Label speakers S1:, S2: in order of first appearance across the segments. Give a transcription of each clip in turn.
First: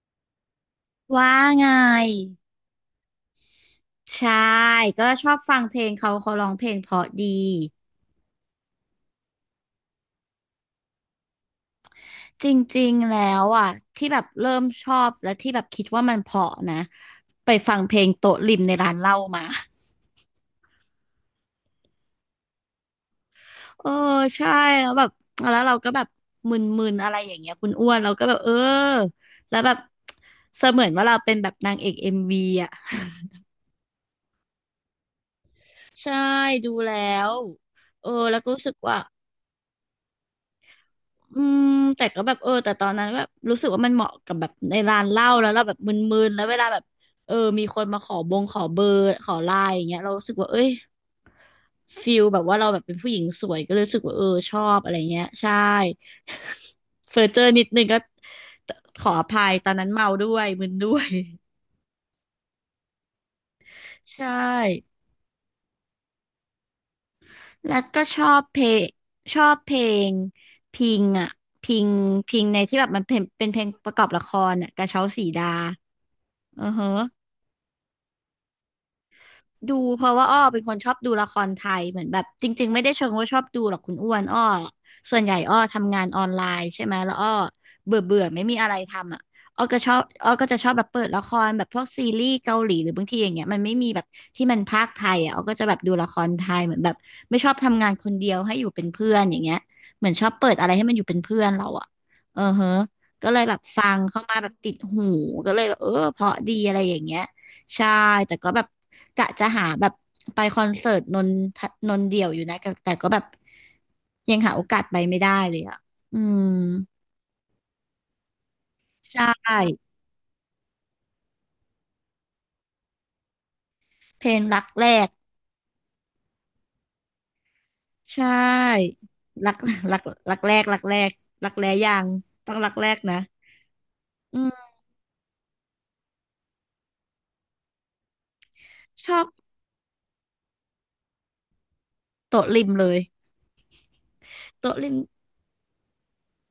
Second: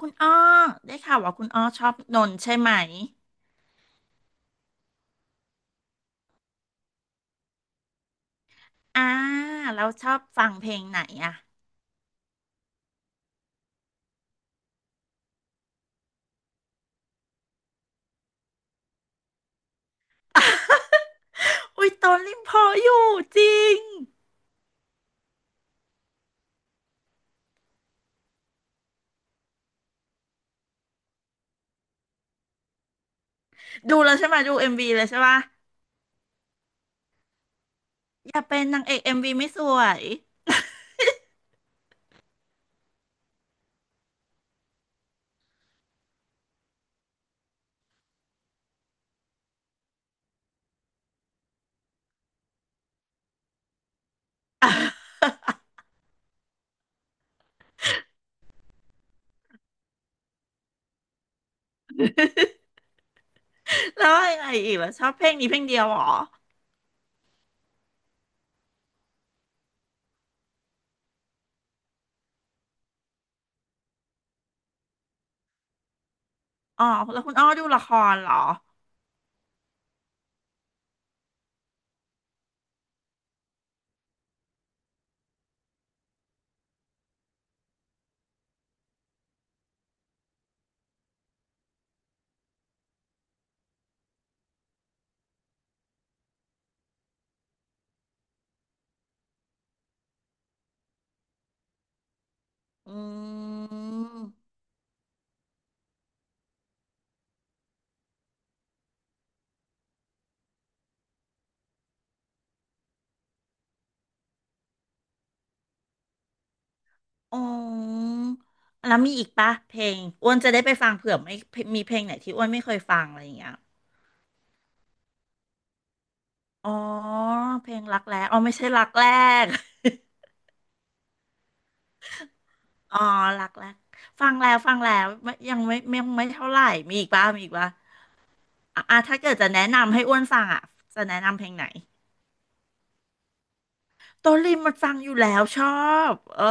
S1: คุณอ้อได้ข่าว
S2: ว่า
S1: ว่าคุณอ้อ
S2: ไง
S1: ชอบนนท์ใช่ไหม
S2: ใช่ก็ชอบฟังเพลงเขาร้องเพลงเพราะดี
S1: อ่าแล้วชอบฟังเพลงไหนอ่ะ
S2: จริงๆแล้วอ่ะที่แบบเริ่มชอบและที่แบบคิดว่ามันเพราะนะไปฟังเพลงโต๊ะริมในร้านเหล้ามา
S1: อุ้ยตอนริมพออยู่จริง
S2: เออใช่แล้วแบบแล้วเราก็แบบมึนๆอะไรอย่างเงี้ยคุณอ้วนเราก็แบบเออแล้วแบบเสมือนว่าเราเป็นแบบนางเอกเอ็มวีอ่ะ
S1: ดูแล้วใช่ไหมดูเอ็มวีเลยใช่ปะ
S2: ใช่ดูแล้วเออ
S1: อ
S2: แล้ว
S1: ย่า
S2: ก็
S1: เป็
S2: รู้
S1: น
S2: สึก
S1: นางเอ
S2: ว่า
S1: กเอ็มวีไม่สวย
S2: อืมแต่ก็แบบเออแต่ตอนนั้นแบบรู้สึกว่ามันเหมาะกับแบบในร้านเหล้าแล้วเราแบบมึนๆแล้วเวลาแบบเออมีคนมาขอบงขอเบอร์ขอไลน์อย่างเงี้ยเรารู้สึกว่าเอ้ยฟิลแบบว่าเราแบบเป็นผู้หญิงสวยก็เลยรู้สึกว่าเออชอบอะไรเงี้ยใช่ เฟอร์เจอร์นิดนึงก็ขออภัยตอนนั้นเมาด้วยมึนด้วย
S1: แล้ว
S2: ใช่
S1: อะไรอีกล่ะชอบเพลงนี้เพลงเดียวเหรอ
S2: แล้วก็ชอบเพลงพิงอ่ะพิงพิงในที่แบบมันเป็นเพลงประกอบละครอ่ะกระเช้าสีดาอือ
S1: อ๋อ
S2: ฮะ
S1: แล้วคุณอ้อดูละครเหรอ
S2: ดูเพราะว่าอ้อเป็นคนชอบดูละครไทยเหมือนแบบจริงๆไม่ได้เชิงว่าชอบดูหรอกคุณอ้วนอ้อส่วนใหญ่อ้อทำงานออนไลน์ใช่ไหมแล้วอ้อเบื่อเบื่อไม่มีอะไรทำอ่ะอ้อก็ชอบอ้อก็จะชอบแบบเปิดละครแบบพวกซีรีส์เกาหลีหรือบางทีอย่างเงี้ยมันไม่มีแบบที่มันพากย์ไทยอ่ะอ้อก็จะแบบดูละครไทยเหมือนแบบไม่ชอบทำงานคนเดียวให้อยู่เป็นเพื่อนอย่างเงี้ยเหมือนชอบเปิดอะไรให้มันอยู่เป็นเพื่อนเราอ่ะเออเฮะ
S1: อื
S2: ก็เลยแบบฟังเข้ามาแบ
S1: ม
S2: บติดหูก็เลยแบบเออเพราะดีอะไรอย่างเงี้ย ใช่แต่ก็แบบกะจะหาแบบไปคอนเสิร์ตนนทนนเดี่ยวอยู่นะแต่ก็แบบยังหาโอกาสไปไม่ได้เลยอ่ะอืม
S1: อ๋อแล้วมี
S2: ใช
S1: อีกปะเพล
S2: ่
S1: งอ้วนจะได้ไปฟังเผื่อไม่มีเพลงไหนที่อ้วนไม่เคยฟังอะไรอย่างเงี้ย
S2: เพลงรักแรก
S1: อ๋อเพลงรักแร้
S2: ใช่
S1: อ๋อไม่ใช่รักแรก
S2: รัก รักรักแรกรักแรกรักแร้ยังต้องรักแร
S1: อ๋
S2: ก
S1: อ
S2: นะ
S1: หลักแรกฟัง
S2: อื
S1: แล้ว
S2: ม
S1: ฟังแล้ว ไม่ยังไม่ไม่เท่าไหร่มีอีกป่ะมีอีกป่ะอ่ะอ่ะ
S2: ชอ
S1: ถ้า
S2: บ
S1: เกิดจะแนะนำให้อ้วนฟังอ่ะจะแนะนำเพลงไหน
S2: โต๊ะริมเลย
S1: โตลิมมั
S2: โต๊ะ
S1: น
S2: ริ
S1: ฟั
S2: ม
S1: งอยู่แล้วชอบเออ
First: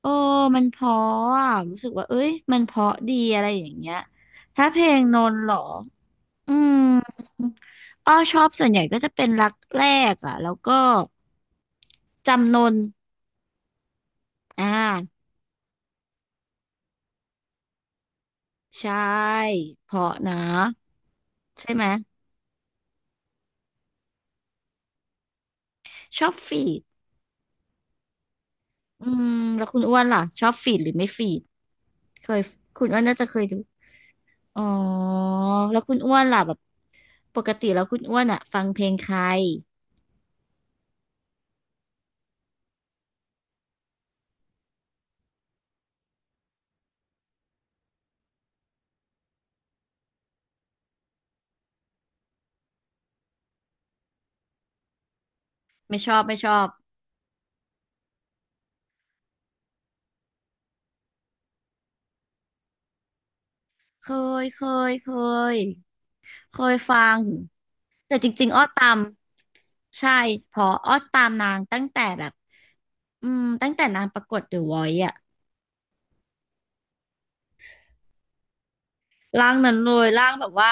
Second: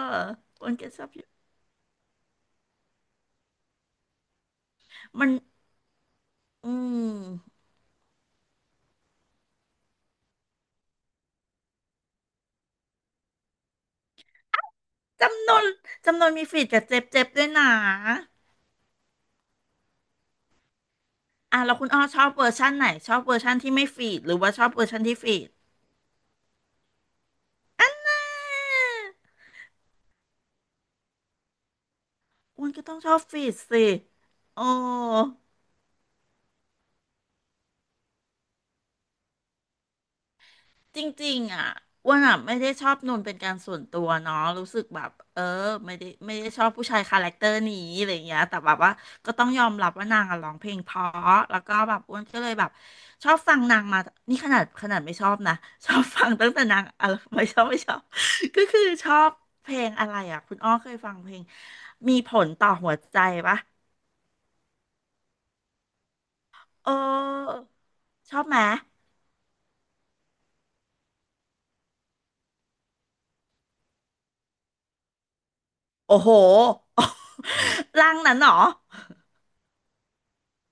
S2: โอ้มัน
S1: อ้วน
S2: เพ
S1: ก็ช
S2: ราะ
S1: อบอยู่
S2: อะรู้สึกว่าเอ้ยมันเพราะดีอะไรอย่างเงี้ยถ้าเพลงน
S1: มัน
S2: นท์เหรอ อื
S1: อื
S2: ม
S1: ม
S2: อ้อชอบส่วนใหญ่ก็จะเป็นรักแรกอ่ะแล้วก็จำนนอ่า
S1: จำนวนจำนวนมีฟีดกับเจ็บเจ็บด้วยนะ
S2: ใช่เพราะนะ
S1: อ่ะ
S2: ใช่
S1: แล้ว
S2: ไหม
S1: คุณอ้อชอบเวอร์ชั่นไหนชอบเวอร์ชั่นที่ไม่ฟีดหรือว่าชอบเวอร์ชั่นที่ฟีด
S2: ชอบฟีดอืมแล้วคุณอ้วนล่ะชอบฟีดหรือไม่ฟีดเคย
S1: อ้วนก็
S2: คุณ
S1: ต้อ
S2: อ้
S1: ง
S2: วน
S1: ชอ
S2: น่า
S1: บ
S2: จะเค
S1: ฟี
S2: ย
S1: ด
S2: ดู
S1: สิ
S2: อ๋
S1: โอ้
S2: อแล้วคุณอ้วนล่ะแบบปกติแล้วคุณอ้วนอ่ะฟังเพลงใคร
S1: จริงๆอ่ะอ้วนอ่ะไม่ได้ชอบนนเป็นการส่วนตัวเนาะรู้สึกแบบเออไม่ได้ชอบผู้ชายคาแรคเตอร์นี้อะไรอย่างเงี้ยแต่แบบว่าก็ต้องยอมรับว่านางอะร้องเพลงเพราะแล้วก็แบบอ้วนก็เลยแบบชอบฟังนางมานี่ขนาดขนาดไม่ชอบนะ ชอ
S2: ไม่
S1: บ
S2: ชอบ
S1: ฟัง
S2: ไม่ช
S1: ตั้ง
S2: อ
S1: แต่
S2: บ
S1: นางอะไรไม่ชอบ ก็คือชอบเพลงอะไรอ่ะคุณอ้อเคยฟังเพลงมีผลต่อหัวใจปะ
S2: เคยเคยเคยเคย
S1: เ
S2: ฟัง
S1: ออ
S2: แต่จ
S1: ชอบ
S2: ริง
S1: ไห
S2: ๆ
S1: ม
S2: อ้อตาม ใช่เพออ้อตามนางตั้งแต่แบบอืมตั้งแต่นางประกวดเดอะวอยซ์อะ
S1: โอ้โห ร่างนั้นเหรอ
S2: ร่างนั้นเลยร่างแบบว่า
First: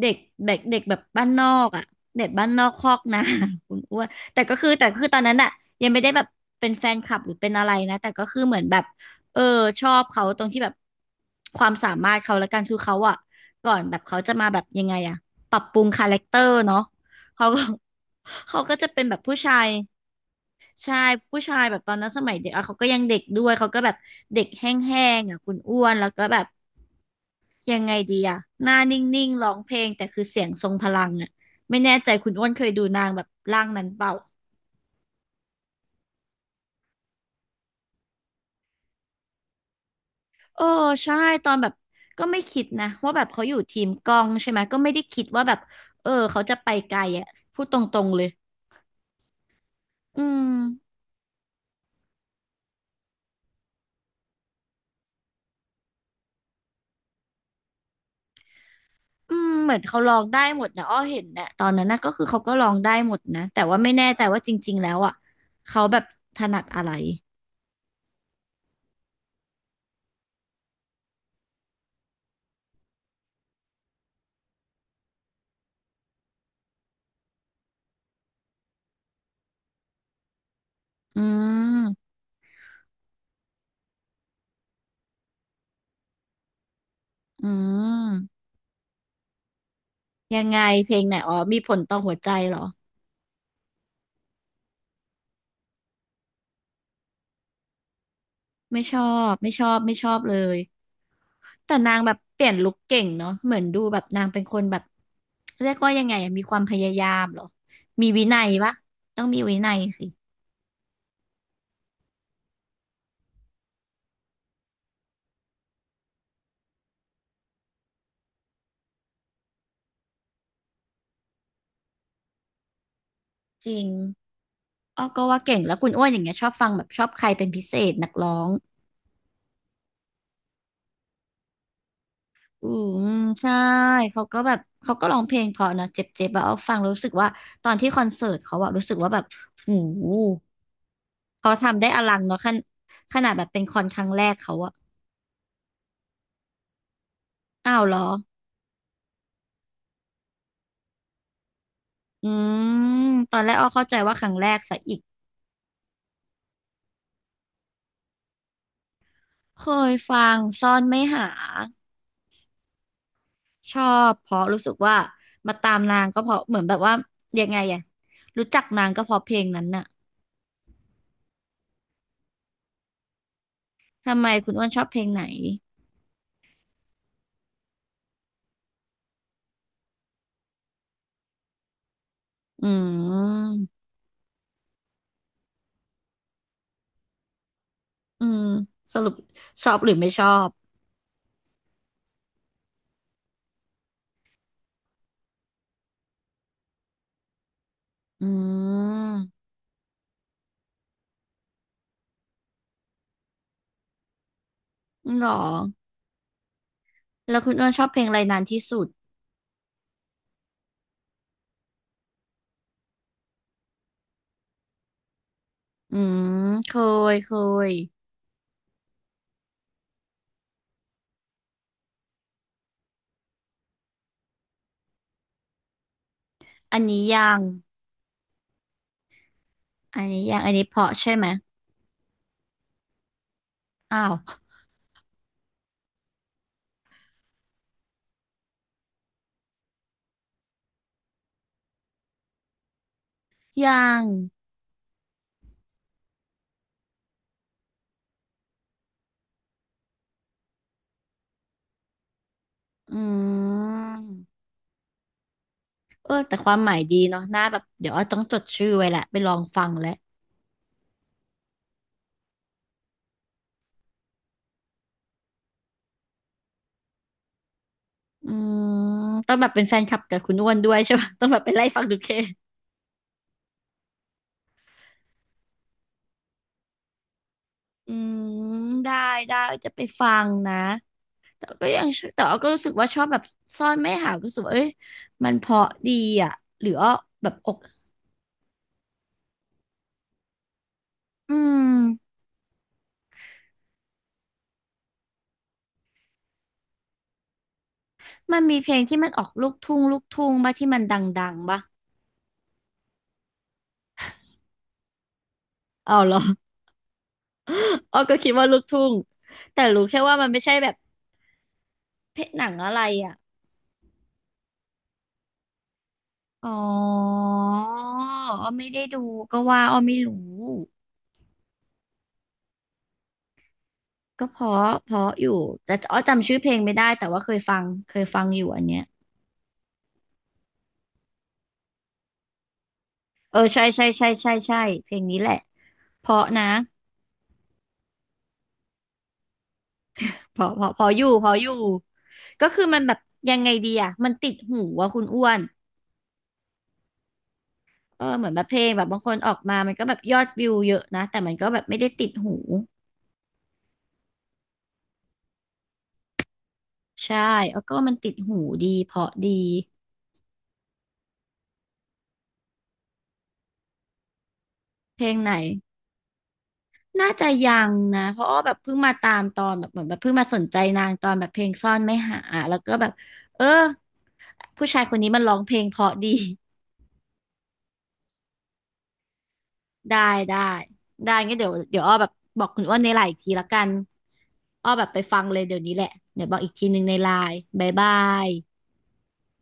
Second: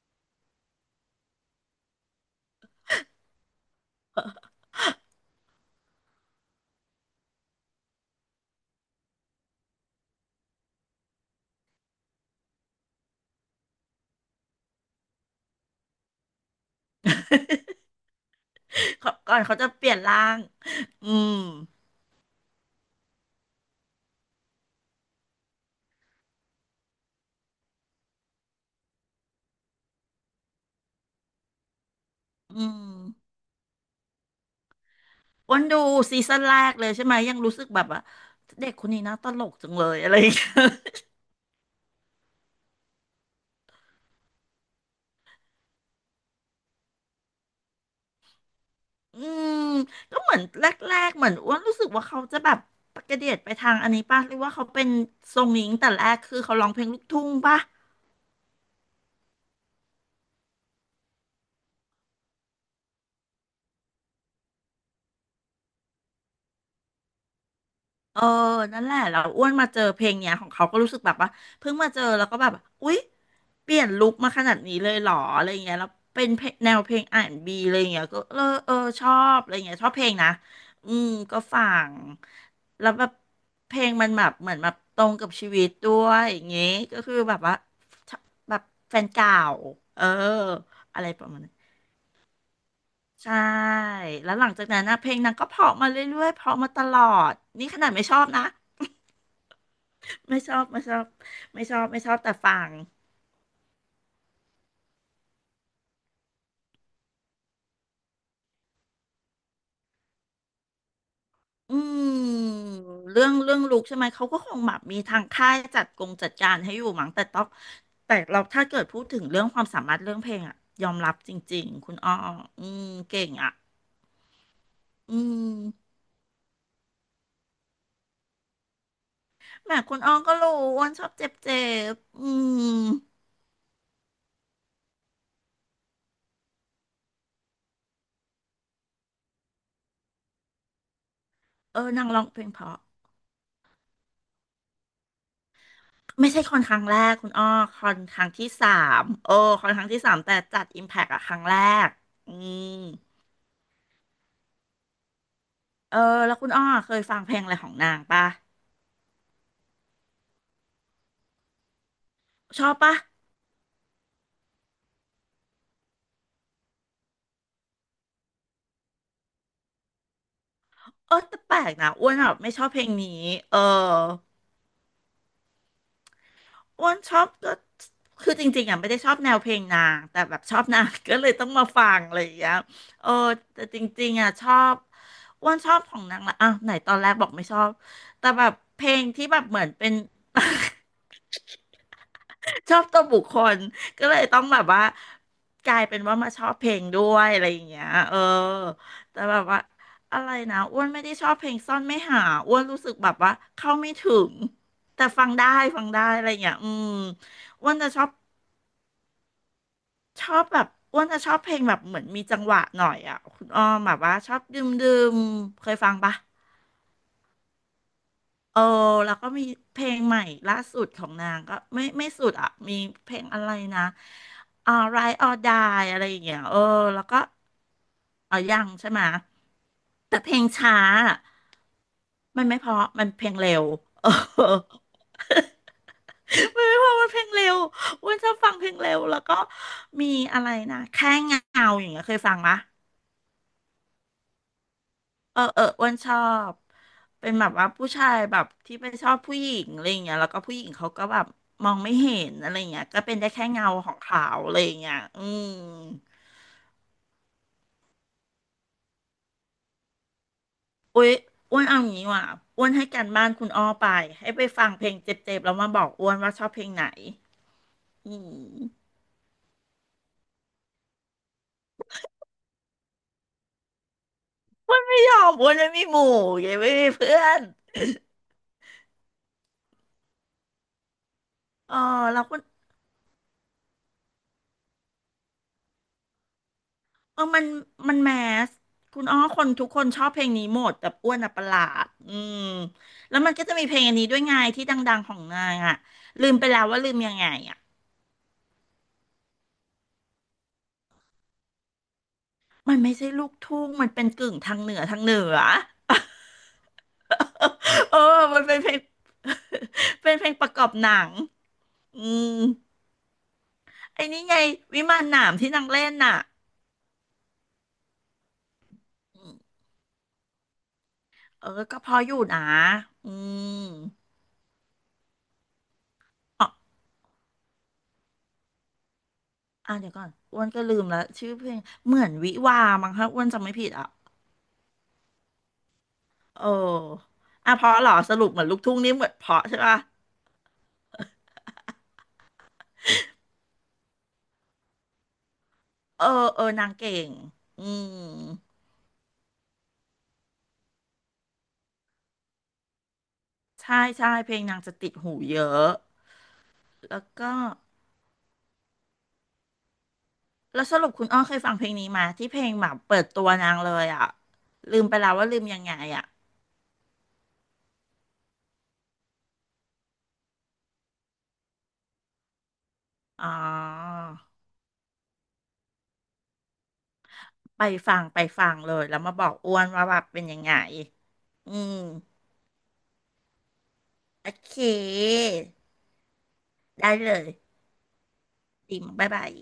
S2: เด็กเด็กเด็กแบบบ้านนอกอะเด็กบ้านนอกคอกนา คุณอ้วนแต่คือตอนนั้นอะยังไม่ได้แบบเป็นแฟนคลับหรือเป็นอะไรนะแต่ก็คือเหมือนแบบเออชอบเขาตรงที่แบบความสามารถเขาละกันคือเขาอะก่อนแบบเขาจะมาแบบยังไงอะปรับปรุงคาแรคเตอร์เนาะเขาก็ เขาก็จะเป็น
S1: เขา
S2: แบบ
S1: ก่
S2: ผู้
S1: อน
S2: ชา
S1: เขาจะ
S2: ย
S1: เปลี่ยนร่าง
S2: ใช่
S1: อืม
S2: ผู้ชายแบบตอนนั้นสมัยเด็กอ่ะเขาก็ยังเด็กด้วยเขาก็แบบเด็กแห้งๆอ่ะคุณอ้วนแล้วก็แบบยังไงดีอ่ะหน้านิ่งๆร้องเพลงแต่คือเสียงทรงพลังอ่ะไม่แน่ใจคุณอ้วนเค
S1: อื
S2: ยดูนางแบบ
S1: ม
S2: ร่างนั้นเปล่า
S1: อ้วนดูซีซั่นแรกเลยใช่ไหมยังรู้สึกแบบว่าเด็กคนนี้น่าตลกจังเลยอะไรอย่างเงี้ย
S2: เออ ใช่ตอนแบบก็ไม่คิดนะว่าแบบเขาอยู่ทีมกล้องใช่ไหมก็ไม่ได้คิดว่าแบบเออเขาจะไปไกลอ่ะพูดตรงๆเลย
S1: อืมก็
S2: อื
S1: เหมือน
S2: ม
S1: แรกๆเหมือนอ้วนรู้สึกว่าเขาจะแบบกระเดียดไปทางอันนี้ป่ะหรือว่าเขาเป็นทรงนี้ตั้งแต่แรกคือเขาร้องเพลงลูกทุ่งป่ะ
S2: อืมเหมือนเขาร้องได้หมดนะอ้อเห็นนะตอนนั้นนะก็คือเขาก็ร้องได้หมดนะแต่ว่าไม่แน่ใจว่าจริงๆแล้วอ่ะเขาแบบถนัดอะไร
S1: เออนั่นแหละเราอ้วนมาเจอเพลงเนี้ยของเขาก็รู้สึกแบบว่าเพิ่งมาเจอแล้วก็แบบอุ๊ยเปลี่ยนลุคมาขนาดนี้เลยเหรออะไรเงี้ยแล้วเป็นเพลงแนวเพลง R&B อนด์บีอะไรเงี้ยก็เออเออชอบอะไรเงี้ยชอบเพลงนะอืม
S2: อื
S1: ก็ฟัง
S2: ม
S1: แล้วแบบเพลงมันแบบเหมือนแบบตรงกับชีวิตด้วยอย่างเงี้ยก็คือแบบ
S2: อื
S1: ว่าชอบ
S2: ม
S1: แบบแฟนเก่าเออ
S2: ยังไงเพล
S1: อะ
S2: ง
S1: ไร
S2: ไหน
S1: ประ
S2: อ๋อ
S1: มาณนั้น
S2: มีผลต่อหัวใจเหรอ
S1: ใช่แล้วหลังจากนั้นนะเพลงนางก็เพราะมาเรื่อยๆเพราะมาตลอดนี่ขนาดไม่ชอบนะ
S2: ไม่ชอบไม่ชอบไม่ชอบเล
S1: ไม่ช
S2: ย
S1: อบไม่ชอบไม่
S2: แต่
S1: ชอบ
S2: นาง
S1: ไม่ช
S2: แบ
S1: อ
S2: บ
S1: บแต่
S2: เปลี่ย
S1: ฟั
S2: นลุ
S1: ง
S2: คเก่งเนาะเหมือนดูแบบนางเป็นคนแบบเรียกว่ายังไงอะมีความพยายามเหรอมีวินัยปะต้องมีวินัยสิ
S1: อืมเรื่องเรื่องลูกใช่ไหมเขาก็คงแบบมีทางค่ายจัดกงจัดการให้อยู่มั้งแต่ต้องแต่เราถ้าเกิดพูดถึงเรื่องความสามารถเรื่องเพลงอะยอมรับจริงๆคุณอ้ออืมเก่งอะ
S2: จริงอ้อ
S1: อื
S2: ก็ว่าเก่งแล้วคุ
S1: ม
S2: ณอ้วนอย่างเงี้ยชอบฟังแบบชอบใครเป็นพิเศษนักร้อง
S1: แหมคุณอ้อก็รู้อ้วนชอบเจ็บเจ็บอืม
S2: อืมใช่เขาก็แบบเขาก็ร้องเพลงเพราะนะเจ็บๆแบบเอาฟังแล้วรู้สึกว่าตอนที่คอนเสิร์ตเขาอะรู้สึกว่าแบบโอ้โห เขา
S1: เอ
S2: ทำ
S1: อ
S2: ได้อ
S1: นาง
S2: ลั
S1: ร้
S2: ง
S1: องเพ
S2: เนาะ
S1: ล
S2: ข
S1: ง
S2: น
S1: เพราะ
S2: ขนาดแบบเป็นคอนครั้งแรกเขาอะ
S1: ไม่ใช่คอนครั้งแรกคุณอ้อ
S2: อ้า
S1: ค
S2: ว
S1: อ
S2: เหร
S1: น
S2: อ
S1: ครั้งที่สามโอ้คอนครั้งที่สามแต่จัดอิมแพกอะครั้งแรก
S2: อื
S1: อืม
S2: มตอนแรกอ้อเข้าใจว่าครั้งแรกซะอีก
S1: เออแล้วคุณอ้อเคยฟังเพลงอะไรของนางปะ
S2: เคยฟังซ่อนไม่หา
S1: ชอบปะ
S2: ชอบเพราะรู้สึกว่ามาตามนางก็เพราะเหมือนแบบว่ายังไงอะรู้จักนางก็เพราะเพลงนั้นน่ะ
S1: เออแต่แปลกนะอ้วนแบบไม่ชอบเพลงนี้เออ
S2: ทำไมคุณอ้วนชอบเพลงไหน
S1: อ้วนชอบก็คือจริงๆอ่ะไม่ได้ชอบแนวเพลงนางแต่แบบชอบนาง ก็เลยต้องมาฟังอะไรอย่างเงี้ย
S2: อื
S1: เออ
S2: ม
S1: แต่จริงๆอ่ะชอบอ้วนชอบของนางละอ่ะไหนตอนแรกบอกไม่ชอบ
S2: อื
S1: แต่
S2: ม
S1: แบบเพล
S2: ส
S1: ง
S2: รุป
S1: ที่แบบเหมื
S2: ช
S1: อน
S2: อบห
S1: เป็
S2: รื
S1: น
S2: อไม่ชอบ
S1: ชอบตัวบุคคลก็เลยต้องแบบว่ากลายเป็นว่ามาชอบเพลงด้วยอะไรอย่างเงี้ยเออ
S2: อื
S1: แต่
S2: ม
S1: แบบว่าอะไรนะอ้วนไม่ได้ชอบเพลงซ่อนไม่หาอ้วนรู้สึกแบบว่าเข้าไม่ถึงแต่
S2: หร
S1: ฟั
S2: อ
S1: งได้ฟังได้อะไรอย่างเงี้ยอืม
S2: แล้วคุณอ้
S1: อ้
S2: ว
S1: ว
S2: น
S1: น
S2: ชอ
S1: จะ
S2: บเพ
S1: ช
S2: ล
S1: อ
S2: ง
S1: บ
S2: อะไรนานที่สุด
S1: ชอบแบบอ้วนจะชอบเพลงแบบเหมือนมีจังหวะหน่อยอ่ะคุณอ้อมแบบว่าชอบดื่มดื่มเคยฟัง
S2: อื
S1: ปะ
S2: มเคยเคย
S1: เออแล้วก็มีเพลงใหม่ล่าสุดของนางก็ไม่ไม่สุดอ่ะมีเพลงอะไรนะr i h t or Die อะไรอย่างเงี้ยเออ
S2: อัน
S1: แล้
S2: นี้
S1: วก็
S2: ยัง
S1: เอายังใช่ไหมะ
S2: อัน
S1: แต่
S2: นี้
S1: เพล
S2: ยัง
S1: ง
S2: อันนี้
S1: ช้า
S2: เพาะใช่
S1: อะ
S2: ไหม
S1: มันไม่เพราะมันเพลงเร็ว
S2: อ้า
S1: เออ
S2: ว
S1: ไม่เพราะมันเพลงเร็วอ้วนชอบฟังเพลงเร็วแล้วก็มีอะไรนะแค่เงาอย่างเงี้ยเคยฟังมะ
S2: ยัง
S1: เออเอออ้วนชอบเป็นแบบว่าผู้ชายแบบที่ไปชอบผู้หญิงอะไรอย่างเงี้ยแล้วก็ผู้หญิงเขาก็แบบมองไม่เห็นอะไรอย่างเงี้ย
S2: อื
S1: ก็เป็นได้แค่เงาของเขา
S2: ม
S1: อะไรอย่างเงี้ยอืม
S2: เออแต่ความหมายดีเนาะน่าแบบเดี๋ยวอ้อต้องจดชื่อไว้แหละไปลองฟังแล้ว
S1: อุ้ยอ้วนเอาอย่างนี้ว่ะอ้วนให้การบ้านคุณอ้อไปให้ไปฟังเพลงเจ็บๆแล้วมาบอกอ้วนว่าชอบเพลงไหนอื
S2: อื
S1: ม
S2: มต้องแบบเป็นแฟนคลับกับคุณอ้วนด้วยใช่ปะ ต้องแบบไปไล่ฟังดูเค
S1: อ้วนไม่ยอมอ้วนไม่มีหมู่ยังไม่มีเพื่อน
S2: อืมได้ได้จะไปฟังนะแต่ก็
S1: เออ
S2: ยัง
S1: แล้
S2: แต่
S1: ว
S2: อ้
S1: คุ
S2: อ
S1: ณ
S2: ก็รู้สึกว่าชอบแบบซ่อนไม่หาวก็รู้สึกว่าเอ้ยมันเพราะดีอ่ะหรืออ้อ
S1: เออ
S2: แบบ
S1: มัน
S2: อก
S1: มันแมสคุณอ้อคนทุกคนชอบเพลงนี้หมดแบบอ้วนอ่ะ
S2: อื
S1: ประหลาดอื
S2: ม
S1: มแล้วมันก็จะมีเพลงอันนี้ด้วยไงที่ดังๆของนางอ่ะลืมไปแล้วว่าลืมยังไงอ่ะ
S2: มันมีเพลงที่มันออกลูกทุ่งลูกทุ่งบ้าที่มันดังๆบ้า
S1: มันไม่ใช่ลูกทุ่งมันเป็นกึ่งทางเหนือทางเหนือ
S2: เอาเหรอ
S1: เอ
S2: อ้อ
S1: อ
S2: ก็คิด
S1: มัน
S2: ว่า
S1: เป็
S2: ลู
S1: น
S2: ก
S1: เพลง
S2: ทุ่ง แต่รู้แค่
S1: เป็
S2: ว่า
S1: นเพ
S2: มั
S1: ล
S2: น
S1: ง
S2: ไม่
S1: ประ
S2: ใช่
S1: กอ
S2: แบ
S1: บ
S2: บ
S1: หนังอื
S2: เพศ
S1: ม
S2: หนังอะไรอ่ะ
S1: ไอ้นี่ไงวิมานหนามที่นางเล่นน่ะ
S2: อ๋ออ้อไม่ได้ดู
S1: อื
S2: ก็
S1: ม
S2: ว่าอ้อไม่รู้
S1: เออก็พออยู่นะอืม
S2: ก็เพราะเพราะอยู่แต่อ้อจำชื่อ
S1: อ๋
S2: เพ
S1: อ
S2: ลงไม่ได้แต่ว่าเคยฟังเคยฟังอยู่อันเนี้ย
S1: อ่ะเดี๋ยวก่อนอ้วนก็ลืมแล้วชื่อเพลงเหมือนวิวามั้งคะอ้วน
S2: เออ
S1: จำไม่
S2: ใช่
S1: ผิด
S2: ใช่
S1: อ่ะ
S2: ใช่ใช่ใช่เพลงนี้แหละเพราะ
S1: เอ
S2: นะ
S1: ออ่ะเพราะเหรอสรุปเหมือนลูกทุ่งนี่เหมือนเพราะใช่ป่ะ
S2: เพราะเพราะเพราะอยู่เพราะอยู่ก็คือมันแบบยังไงดีอ่ะมันติดหูว่าคุณอ้วน
S1: เออเออนางเก่งอืม
S2: เออเหมือนแบบเพลงแบบบางคนออกมามันก็แบบยอดวิวเยอะนะแต่มันก็แบบไม่ได้ติดหู
S1: ใช่ใช่เพลงนางจะติดหูเยอะแล้ว
S2: ใช่
S1: ก็
S2: แล้วก็มันติดหูดีเพราะดี
S1: แล้วสรุปคุณอ้อเคยฟังเพลงนี้มาที่เพลงแบบเปิดตัวนางเลยอ่ะลืมไป
S2: เพล
S1: แล้ว
S2: ง
S1: ว่า
S2: ไหน
S1: ลืมยังไงอ่ะ
S2: น่าจะยังนะ เพราะอ้อแบบเพิ่งมาตามตอนแบบเหมือนแบบเพิ่งมาสนใจนางตอนแบบเพลงซ่อนไม่หา แล้วก็แบบ
S1: อ๋อ
S2: เออ ผู้ชายคนนี้มันร้องเพลงเพราะดี
S1: ไปฟังไปฟังเลยแล้วมาบอกอ้วนว่าแบ
S2: ได้
S1: บเป็นยั
S2: ได้
S1: งไง
S2: ได้งั้นเดี๋ย
S1: อื
S2: ว
S1: ม
S2: เดี๋ยวอ้อแบบบอกคุณอ้วนในไลน์อีกทีละกัน
S1: โอเค
S2: อ้อแบบไปฟังเลยเดี๋ยวนี้แหละเดี๋ยวบอกอีกทีหนึ่ง
S1: ได้
S2: ในไล
S1: เลย
S2: น์บายบาย
S1: ดีมบ๊ายบาย